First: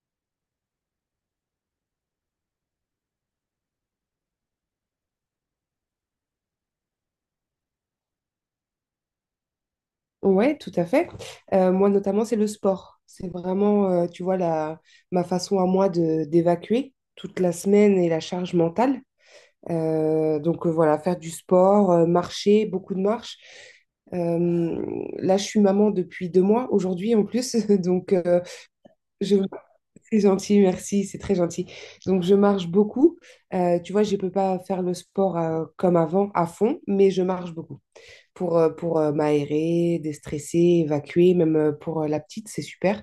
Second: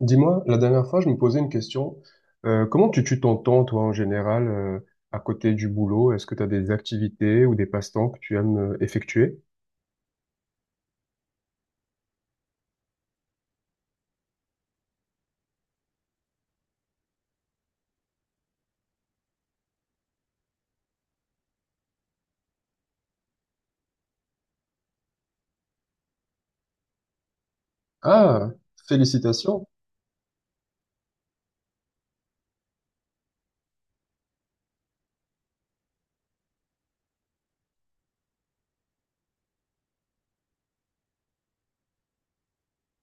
Dis-moi, la dernière fois, je me posais une question. Comment tu tues ton temps, toi, en général, à côté du boulot? Est-ce que tu as des activités ou des passe-temps que tu aimes effectuer? Ouais, tout à fait. Moi, notamment, c'est le sport. C'est vraiment, tu vois, ma façon à moi de d'évacuer toute la semaine et la charge mentale. Donc, voilà, faire du sport, marcher, beaucoup de marches. Euh, là, je suis maman depuis 2 mois, aujourd'hui en plus. Donc, Ah, je... félicitations. c'est gentil, merci, c'est très gentil. Donc, je marche beaucoup. Tu vois, je peux pas faire le sport comme avant, à fond, mais je marche beaucoup pour m'aérer, déstresser, évacuer, même pour la petite, c'est super.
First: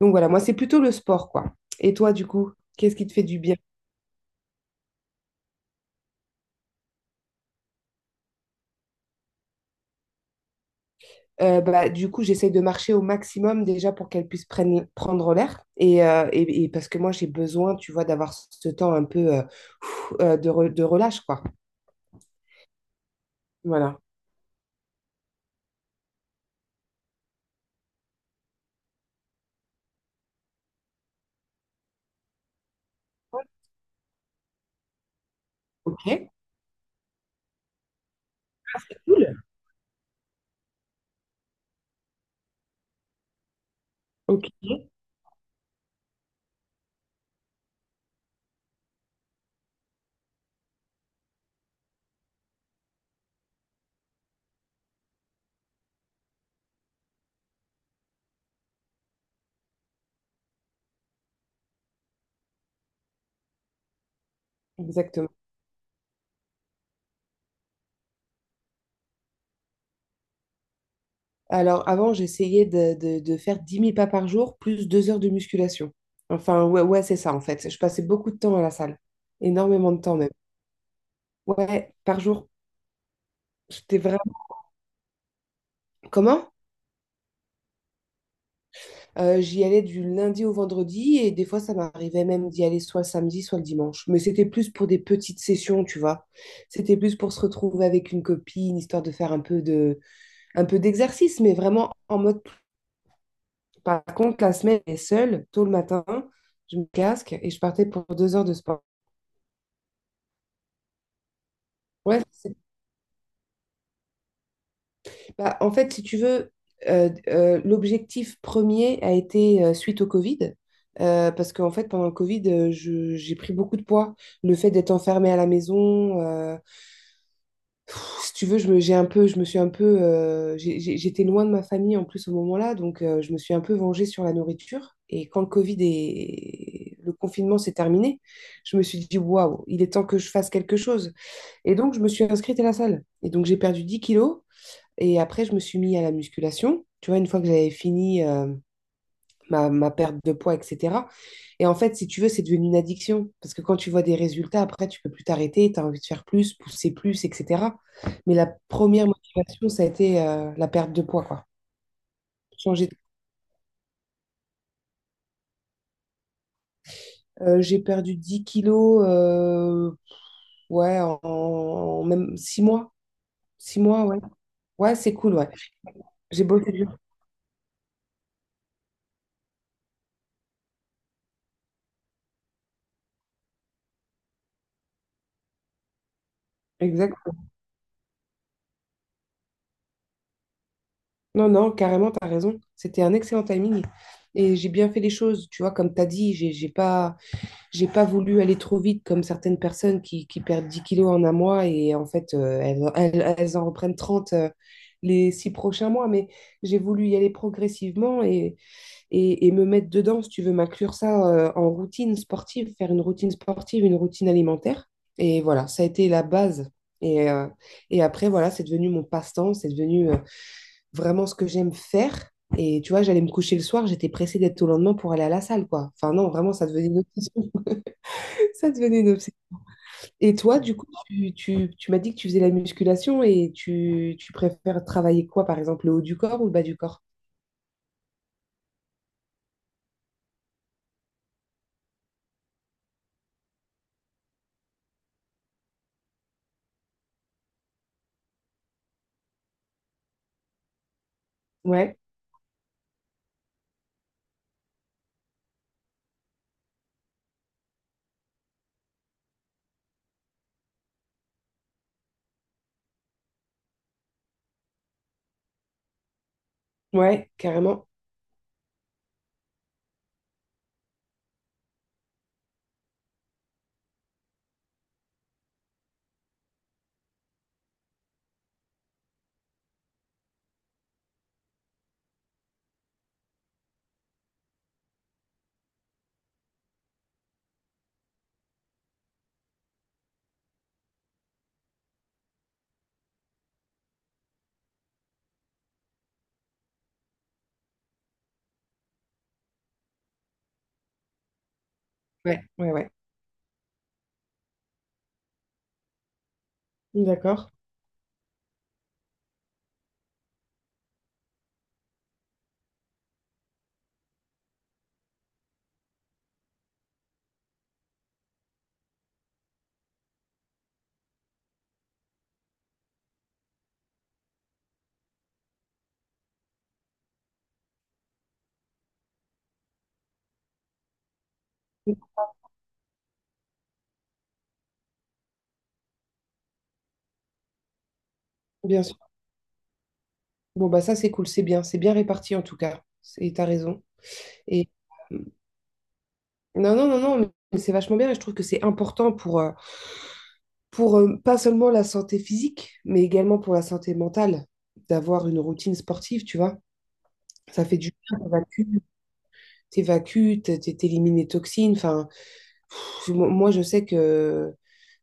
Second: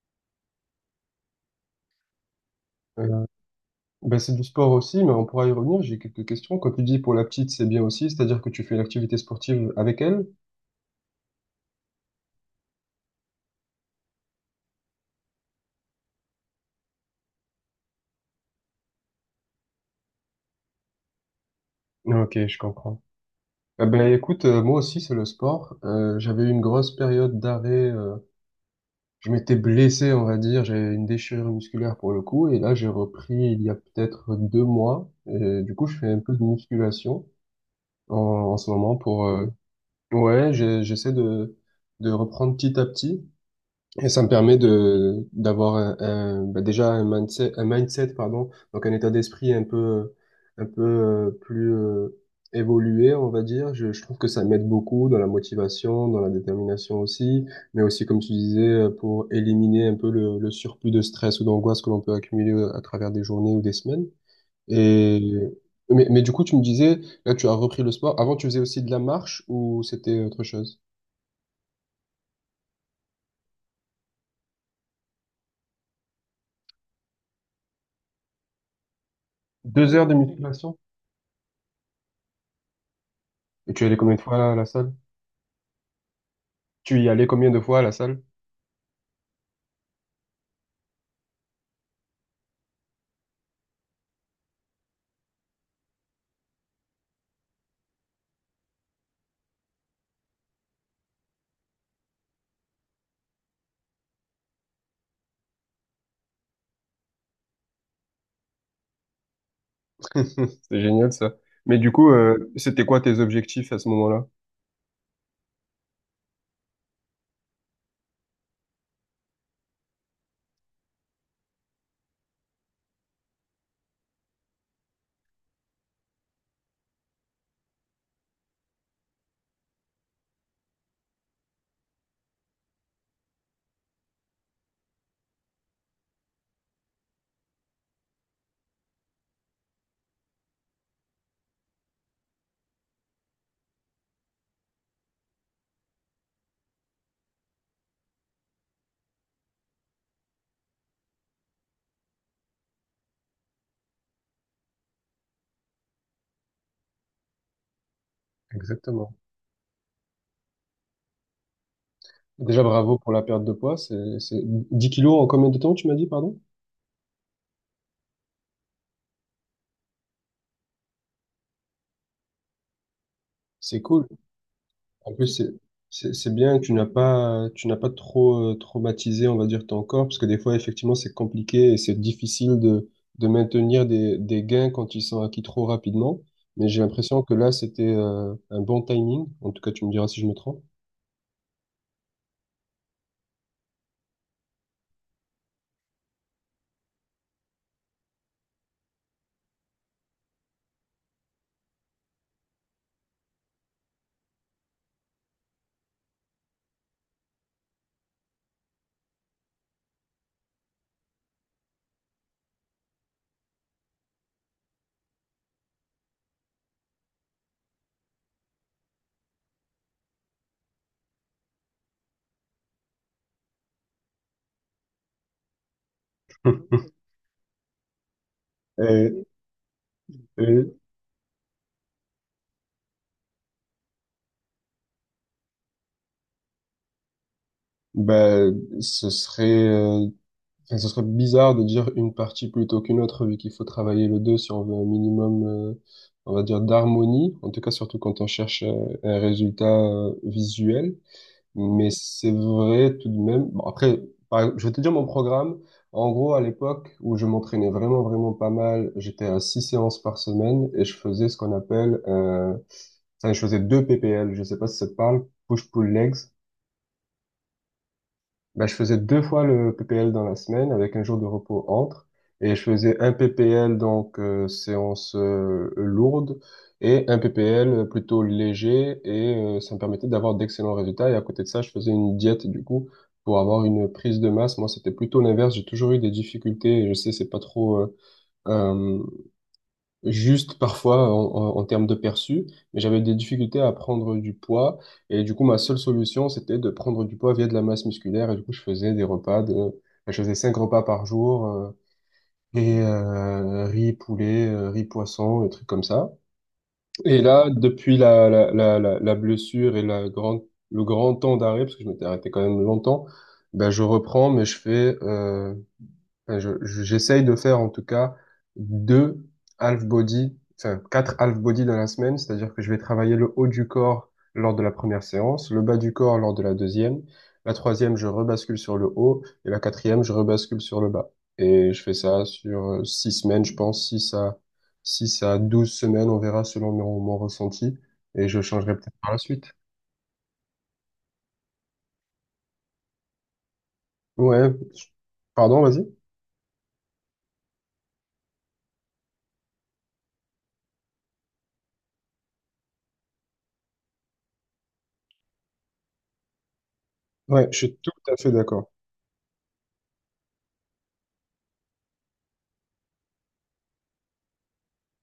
Donc voilà, moi, c'est plutôt le sport, quoi. Et toi, du coup, qu'est-ce qui te fait Euh, du bien? ben c'est du sport aussi, mais on pourra y revenir. J'ai quelques questions. Quand tu dis pour la petite, c'est bien aussi, c'est-à-dire que tu fais une activité sportive avec elle? Bah, du coup, j'essaye de marcher au maximum déjà pour qu'elle puisse prendre l'air. Et, et parce que moi, j'ai besoin, tu vois, d'avoir ce temps un peu de relâche, quoi. Ok, je comprends. Eh Voilà. ben écoute, moi aussi, c'est le sport. J'avais eu une grosse période d'arrêt. Je m'étais blessé, on va dire, j'ai une déchirure musculaire pour le coup, et là j'ai repris il y a peut-être 2 mois, et du coup je Ok, fais un c'est peu de musculation en ce moment cool. pour, ouais, j'essaie de reprendre petit à petit, et ça me Ok, permet de d'avoir bah, déjà un mindset pardon, donc un état d'esprit un peu, plus évolué, on va dire. Je trouve que ça m'aide beaucoup dans la motivation, dans la détermination aussi, mais aussi comme tu disais pour éliminer un peu le surplus de stress ou d'angoisse que l'on peut accumuler à travers des journées ou des semaines. exactement. Et mais du coup, tu me disais, là, tu as repris le sport. Avant, tu faisais aussi de la marche ou c'était autre chose? Alors, avant, j'essayais de faire 10 000 pas par jour, plus 2 heures de musculation. Enfin, ouais, ouais, c'est ça, en fait. Je passais beaucoup de temps à la salle. Énormément Deux de heures de temps, même. musculation? Ouais, par jour. Et tu allais C'était combien vraiment... de fois à la salle? Comment? Tu y allais combien de fois à la salle? J'y allais du lundi au vendredi, et des fois, ça m'arrivait même d'y aller soit le samedi, soit le dimanche. Mais c'était plus pour des petites sessions, tu vois. C'était plus pour se retrouver avec une copine, histoire de faire un peu d'exercice, mais vraiment en mode. Par contre, la semaine, elle est seule, tôt le matin, je me casque et je partais pour 2 heures de sport. C'est génial ça. Mais du coup, Ouais, c'était quoi tes objectifs à ce moment-là? bah, en fait, si tu veux, l'objectif premier a été suite au Covid. Parce qu'en fait, pendant le Covid, j'ai pris beaucoup de poids. Le fait d'être enfermée à la maison, si tu veux, je me suis un peu, j'étais loin de ma famille en plus au moment-là, donc je me suis un peu vengée sur la nourriture. Et quand le Covid et le confinement s'est terminé, je me suis dit, waouh, il est temps que je fasse quelque chose. Et donc, je me suis inscrite à la salle. Et donc, j'ai perdu 10 kilos. Et après, je me suis mis à la musculation. Tu vois, une fois que j'avais fini ma perte de poids, etc. Et en fait, si tu veux, c'est devenu une addiction. Parce que quand tu vois des résultats, après, tu peux plus t'arrêter, tu as envie de faire plus, pousser plus, etc. Mais la première Exactement. motivation, ça a été la perte de poids, quoi. Déjà, Changer bravo de- pour la perte de poids. C'est 10 kilos en combien de temps, tu m'as dit, pardon? j'ai perdu 10 kilos, ouais, en même 6 mois. Six C'est mois, cool. ouais. Ouais, En c'est plus, cool, ouais. c'est J'ai bien que bossé tu n'as dur. pas, tu n'as pas trop traumatisé, on va dire, ton corps, parce que des fois, effectivement, c'est compliqué et c'est difficile de maintenir des gains quand ils sont acquis trop rapidement. Mais j'ai Exact. l'impression que là, c'était un bon timing. En tout cas, tu me diras si je me trompe. Non, non, carrément, tu as raison. C'était un excellent timing. Et j'ai bien fait les choses, tu vois, comme tu as dit, J'ai pas voulu aller trop vite comme certaines personnes qui perdent 10 kilos en un mois et en fait, elles en reprennent 30 les 6 prochains mois. Mais j'ai voulu y aller progressivement et me mettre dedans, si tu veux, m'inclure ça en routine sportive, faire une routine sportive, une routine alimentaire. Et voilà, ça a été la base. Et, euh, et après, voilà, c'est devenu mon passe-temps, c'est devenu vraiment ce que j'aime faire. Et tu vois, j'allais me coucher le soir, j'étais pressée d'être au lendemain pour aller à la salle, quoi. Enfin, non, vraiment, ça devenait une obsession. Ça devenait une Et, obsession. Et toi, du et coup, tu m'as dit que tu faisais la musculation et tu préfères travailler quoi, par exemple, le haut du corps ou le bas du corps? Ben, ce serait, enfin, ce serait bizarre de dire une partie plutôt qu'une autre, vu qu'il faut travailler le deux si on veut un minimum, on va dire, d'harmonie, en tout cas surtout quand on cherche un résultat visuel. Mais Ouais, c'est vrai tout de même. Bon, après, je vais te dire mon programme. En gros, à l'époque où je m'entraînais vraiment, vraiment pas mal, j'étais à six séances par semaine et je faisais ce qu'on appelle, enfin, je faisais deux PPL. Je sais pas si ça te parle, push-pull legs. ouais, carrément. Ben, je faisais deux fois le PPL dans la semaine avec un jour de repos entre. Et je faisais un PPL, donc séance lourde, et un PPL plutôt léger. Et ça me permettait d'avoir d'excellents résultats. Et à côté de ça, je faisais une diète, du coup, pour avoir une prise de masse. Moi, c'était plutôt l'inverse. J'ai toujours eu des difficultés. Et je sais, c'est pas trop euh, juste parfois en, en termes de perçu, mais j'avais des difficultés à prendre du poids. Et du coup, ma seule solution, c'était de prendre du poids via de la masse musculaire. Et du coup, je faisais je faisais cinq repas par jour. Ouais, ouais, Et ouais. Riz poulet, riz poisson, des trucs comme ça. Et là, D'accord. depuis la blessure et le grand temps d'arrêt, parce que je m'étais arrêté quand même longtemps, ben je reprends, mais je fais enfin, j'essaye de faire en tout cas deux half body, enfin quatre half body dans la semaine, c'est-à-dire que je vais travailler le haut du corps lors de la première séance, le bas du corps lors de la deuxième, la troisième je rebascule sur le haut et la quatrième je rebascule sur le bas. Et je fais ça sur 6 semaines, je pense, 6 à 12 semaines, on verra selon mon ressenti et je changerai Bien sûr. peut-être par la suite. Bon, bah ça, c'est cool, c'est bien. C'est bien réparti en tout cas. Et t'as raison. Ouais, Et euh, pardon, vas-y. non, non, non, non, mais c'est vachement bien et je trouve que c'est important pour pas seulement la santé physique, mais également pour la santé mentale, d'avoir une routine sportive, tu vois. Ouais, je Ça suis fait du tout à bien, ça fait va d'accord. t'évacues, t'élimines les toxines. Enfin, moi, je sais que,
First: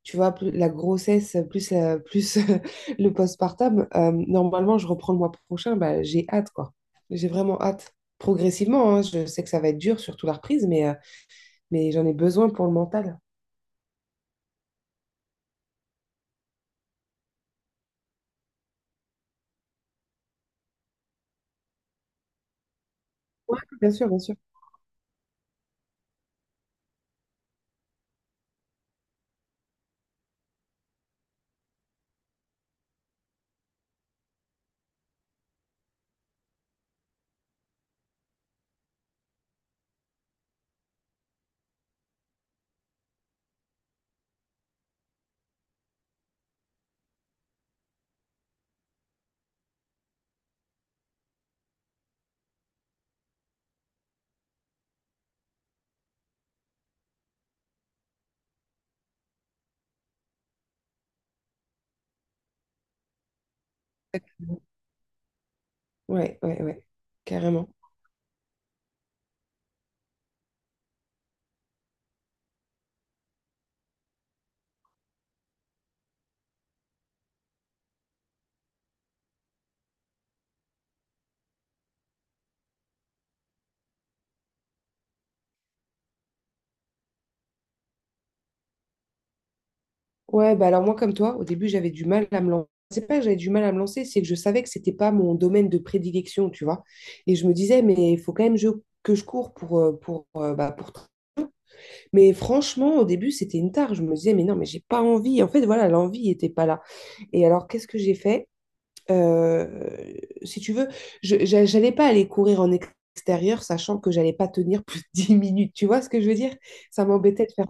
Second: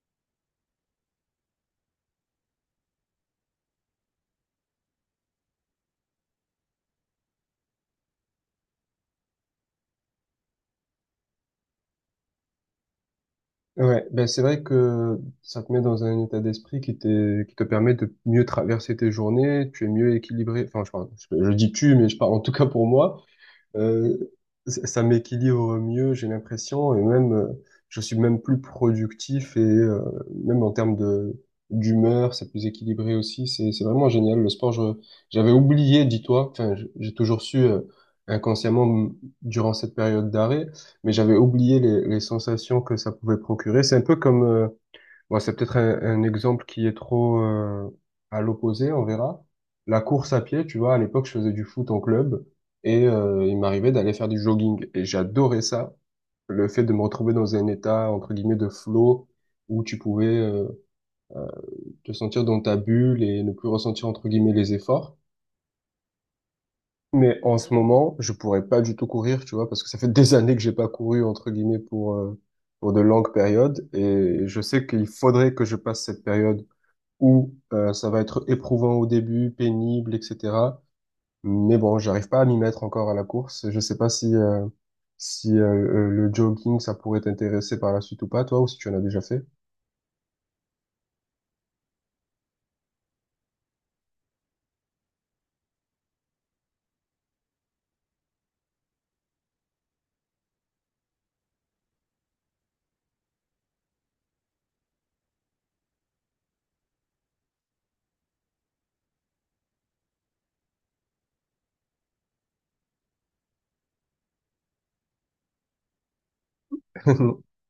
tu vois, plus la grossesse, plus le postpartum, normalement, je reprends le mois prochain. Bah, j'ai hâte, quoi. J'ai vraiment hâte. Progressivement, hein, je sais que ça va être dur, surtout la reprise, mais j'en ai besoin pour le mental. Ouais, ben c'est vrai que ça te met dans un état d'esprit qui te permet de mieux traverser tes journées, tu es mieux équilibré, enfin je dis tu, mais je parle en tout cas pour moi, Ouais, bien sûr, bien euh, sûr. Ça m'équilibre mieux, j'ai l'impression, et même, je suis même plus productif et même en termes de d'humeur, c'est plus équilibré aussi. C'est vraiment génial le sport. Je j'avais oublié, dis-toi. Enfin, j'ai toujours su inconsciemment durant cette période d'arrêt, mais j'avais oublié les sensations que ça pouvait procurer. C'est un peu comme bon, c'est peut-être un exemple qui est trop à l'opposé, on verra. La course à pied, tu vois, à l'époque, je faisais du foot en club et il m'arrivait d'aller faire du jogging et j'adorais ça. Le fait de me retrouver dans un état, entre guillemets, de flow où tu pouvais te sentir dans ta bulle et ne plus ressentir, entre guillemets, les efforts. Ouais, ouais, ouais. Mais en Carrément. ce moment, je pourrais pas du tout courir, tu vois, parce que ça fait des années que j'ai pas couru, entre guillemets, pour de longues périodes et je sais qu'il faudrait que je passe cette période où ça va être éprouvant au début, pénible, etc. Mais bon, j'arrive pas à m'y mettre encore à la course. Je sais pas si le jogging ça pourrait t'intéresser par la suite ou pas, toi, ou si tu en as déjà fait. Ouais, bah alors moi, comme toi, au début, j'avais du mal à me lancer. C'est pas que j'avais du mal à me lancer, c'est que je savais que c'était pas mon domaine de prédilection, tu vois. Et je me disais, mais il faut quand même que je cours bah, pour... Mais franchement, au début, c'était une tare. Je me disais, mais non, mais j'ai pas envie. En fait, voilà, l'envie n'était pas là. Et alors, qu'est-ce que j'ai fait? Euh, si tu veux, j'allais pas aller courir en extérieur, sachant que j'allais pas tenir plus de 10 minutes. Tu vois ce que je veux dire? Ça m'embêtait de faire.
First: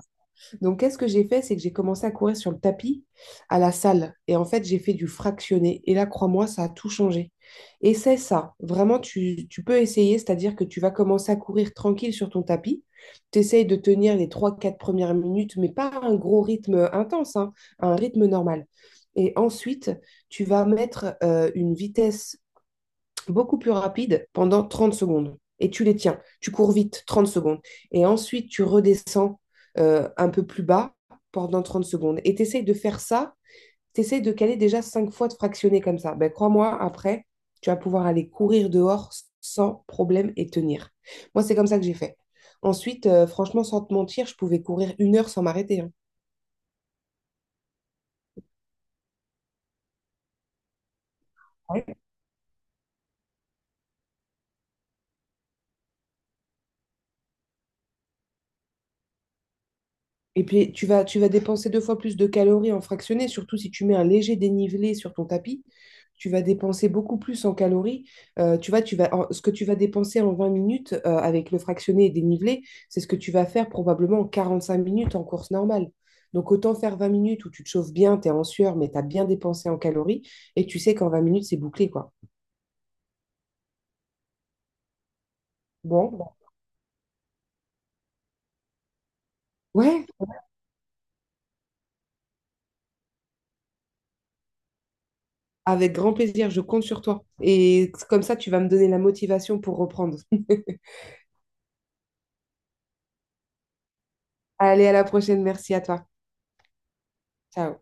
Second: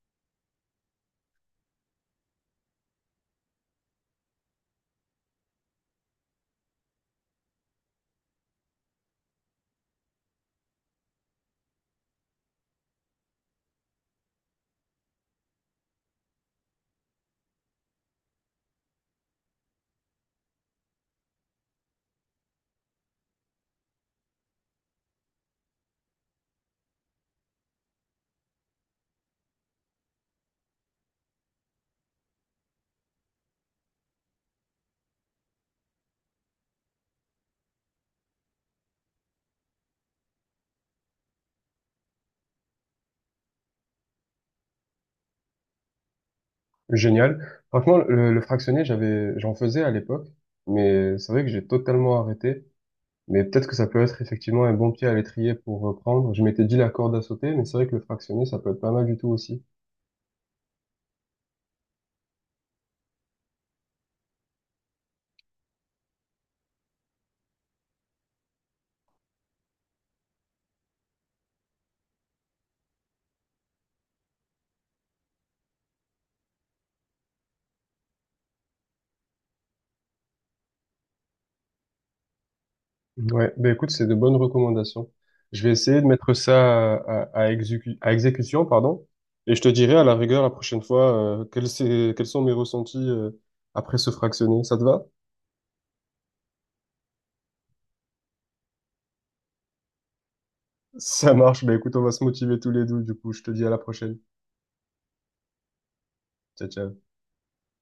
Donc, qu'est-ce que j'ai fait? C'est que j'ai commencé à courir sur le tapis à la salle. Et en fait, j'ai fait du fractionné. Et là, crois-moi, ça a tout changé. Et c'est ça. Vraiment, tu peux essayer, c'est-à-dire que tu vas commencer à courir tranquille sur ton tapis. Tu essayes de tenir les 3, 4 premières minutes, mais pas un gros rythme intense, hein, un rythme normal. Et ensuite, tu vas mettre une vitesse beaucoup plus rapide pendant 30 secondes. Et tu les tiens. Tu cours vite, 30 secondes. Et ensuite, tu redescends un peu plus bas pendant 30 secondes. Et tu essayes de faire ça. Tu essayes de caler déjà 5 fois de fractionner comme ça. Ben, crois-moi, après, tu vas pouvoir aller courir dehors sans problème et tenir. Moi, c'est comme ça que j'ai fait. Ensuite, franchement, sans te mentir, je pouvais courir 1 heure sans m'arrêter. Hein. Génial. Franchement, le fractionné, j'en faisais à l'époque, mais c'est vrai que j'ai Oui, totalement arrêté. Mais peut-être que ça peut être effectivement un bon pied à l'étrier pour reprendre. Je m'étais dit la corde à sauter, mais c'est vrai que le fractionné, ça peut être pas mal du tout aussi. et puis, tu vas dépenser deux fois plus de calories en fractionné, surtout si tu mets un léger dénivelé sur ton tapis. Tu vas dépenser beaucoup plus en calories. Tu vois, ce que tu vas dépenser en 20 minutes avec le fractionné et dénivelé, c'est ce que tu vas faire probablement en 5 minutes en course normale. Donc, autant faire 20 minutes où tu te chauffes bien, tu es en sueur, mais tu as bien dépensé en calories et tu sais qu'en 20 minutes, c'est bouclé, quoi. Ouais, ben écoute, c'est de bonnes recommandations. Je vais essayer de Bon, mettre bah, ça à exécution, pardon, et je te dirai à ouais, la rigueur la prochaine fois quels sont mes ressentis après ce fractionné. Ça te va? avec grand plaisir, je compte sur toi. Et comme ça, tu vas me donner la motivation pour reprendre. Ça marche, ben écoute, on va se motiver tous les deux, du coup, je te dis à la prochaine. Allez, à la prochaine. Merci à toi. Ciao, ciao. Ciao.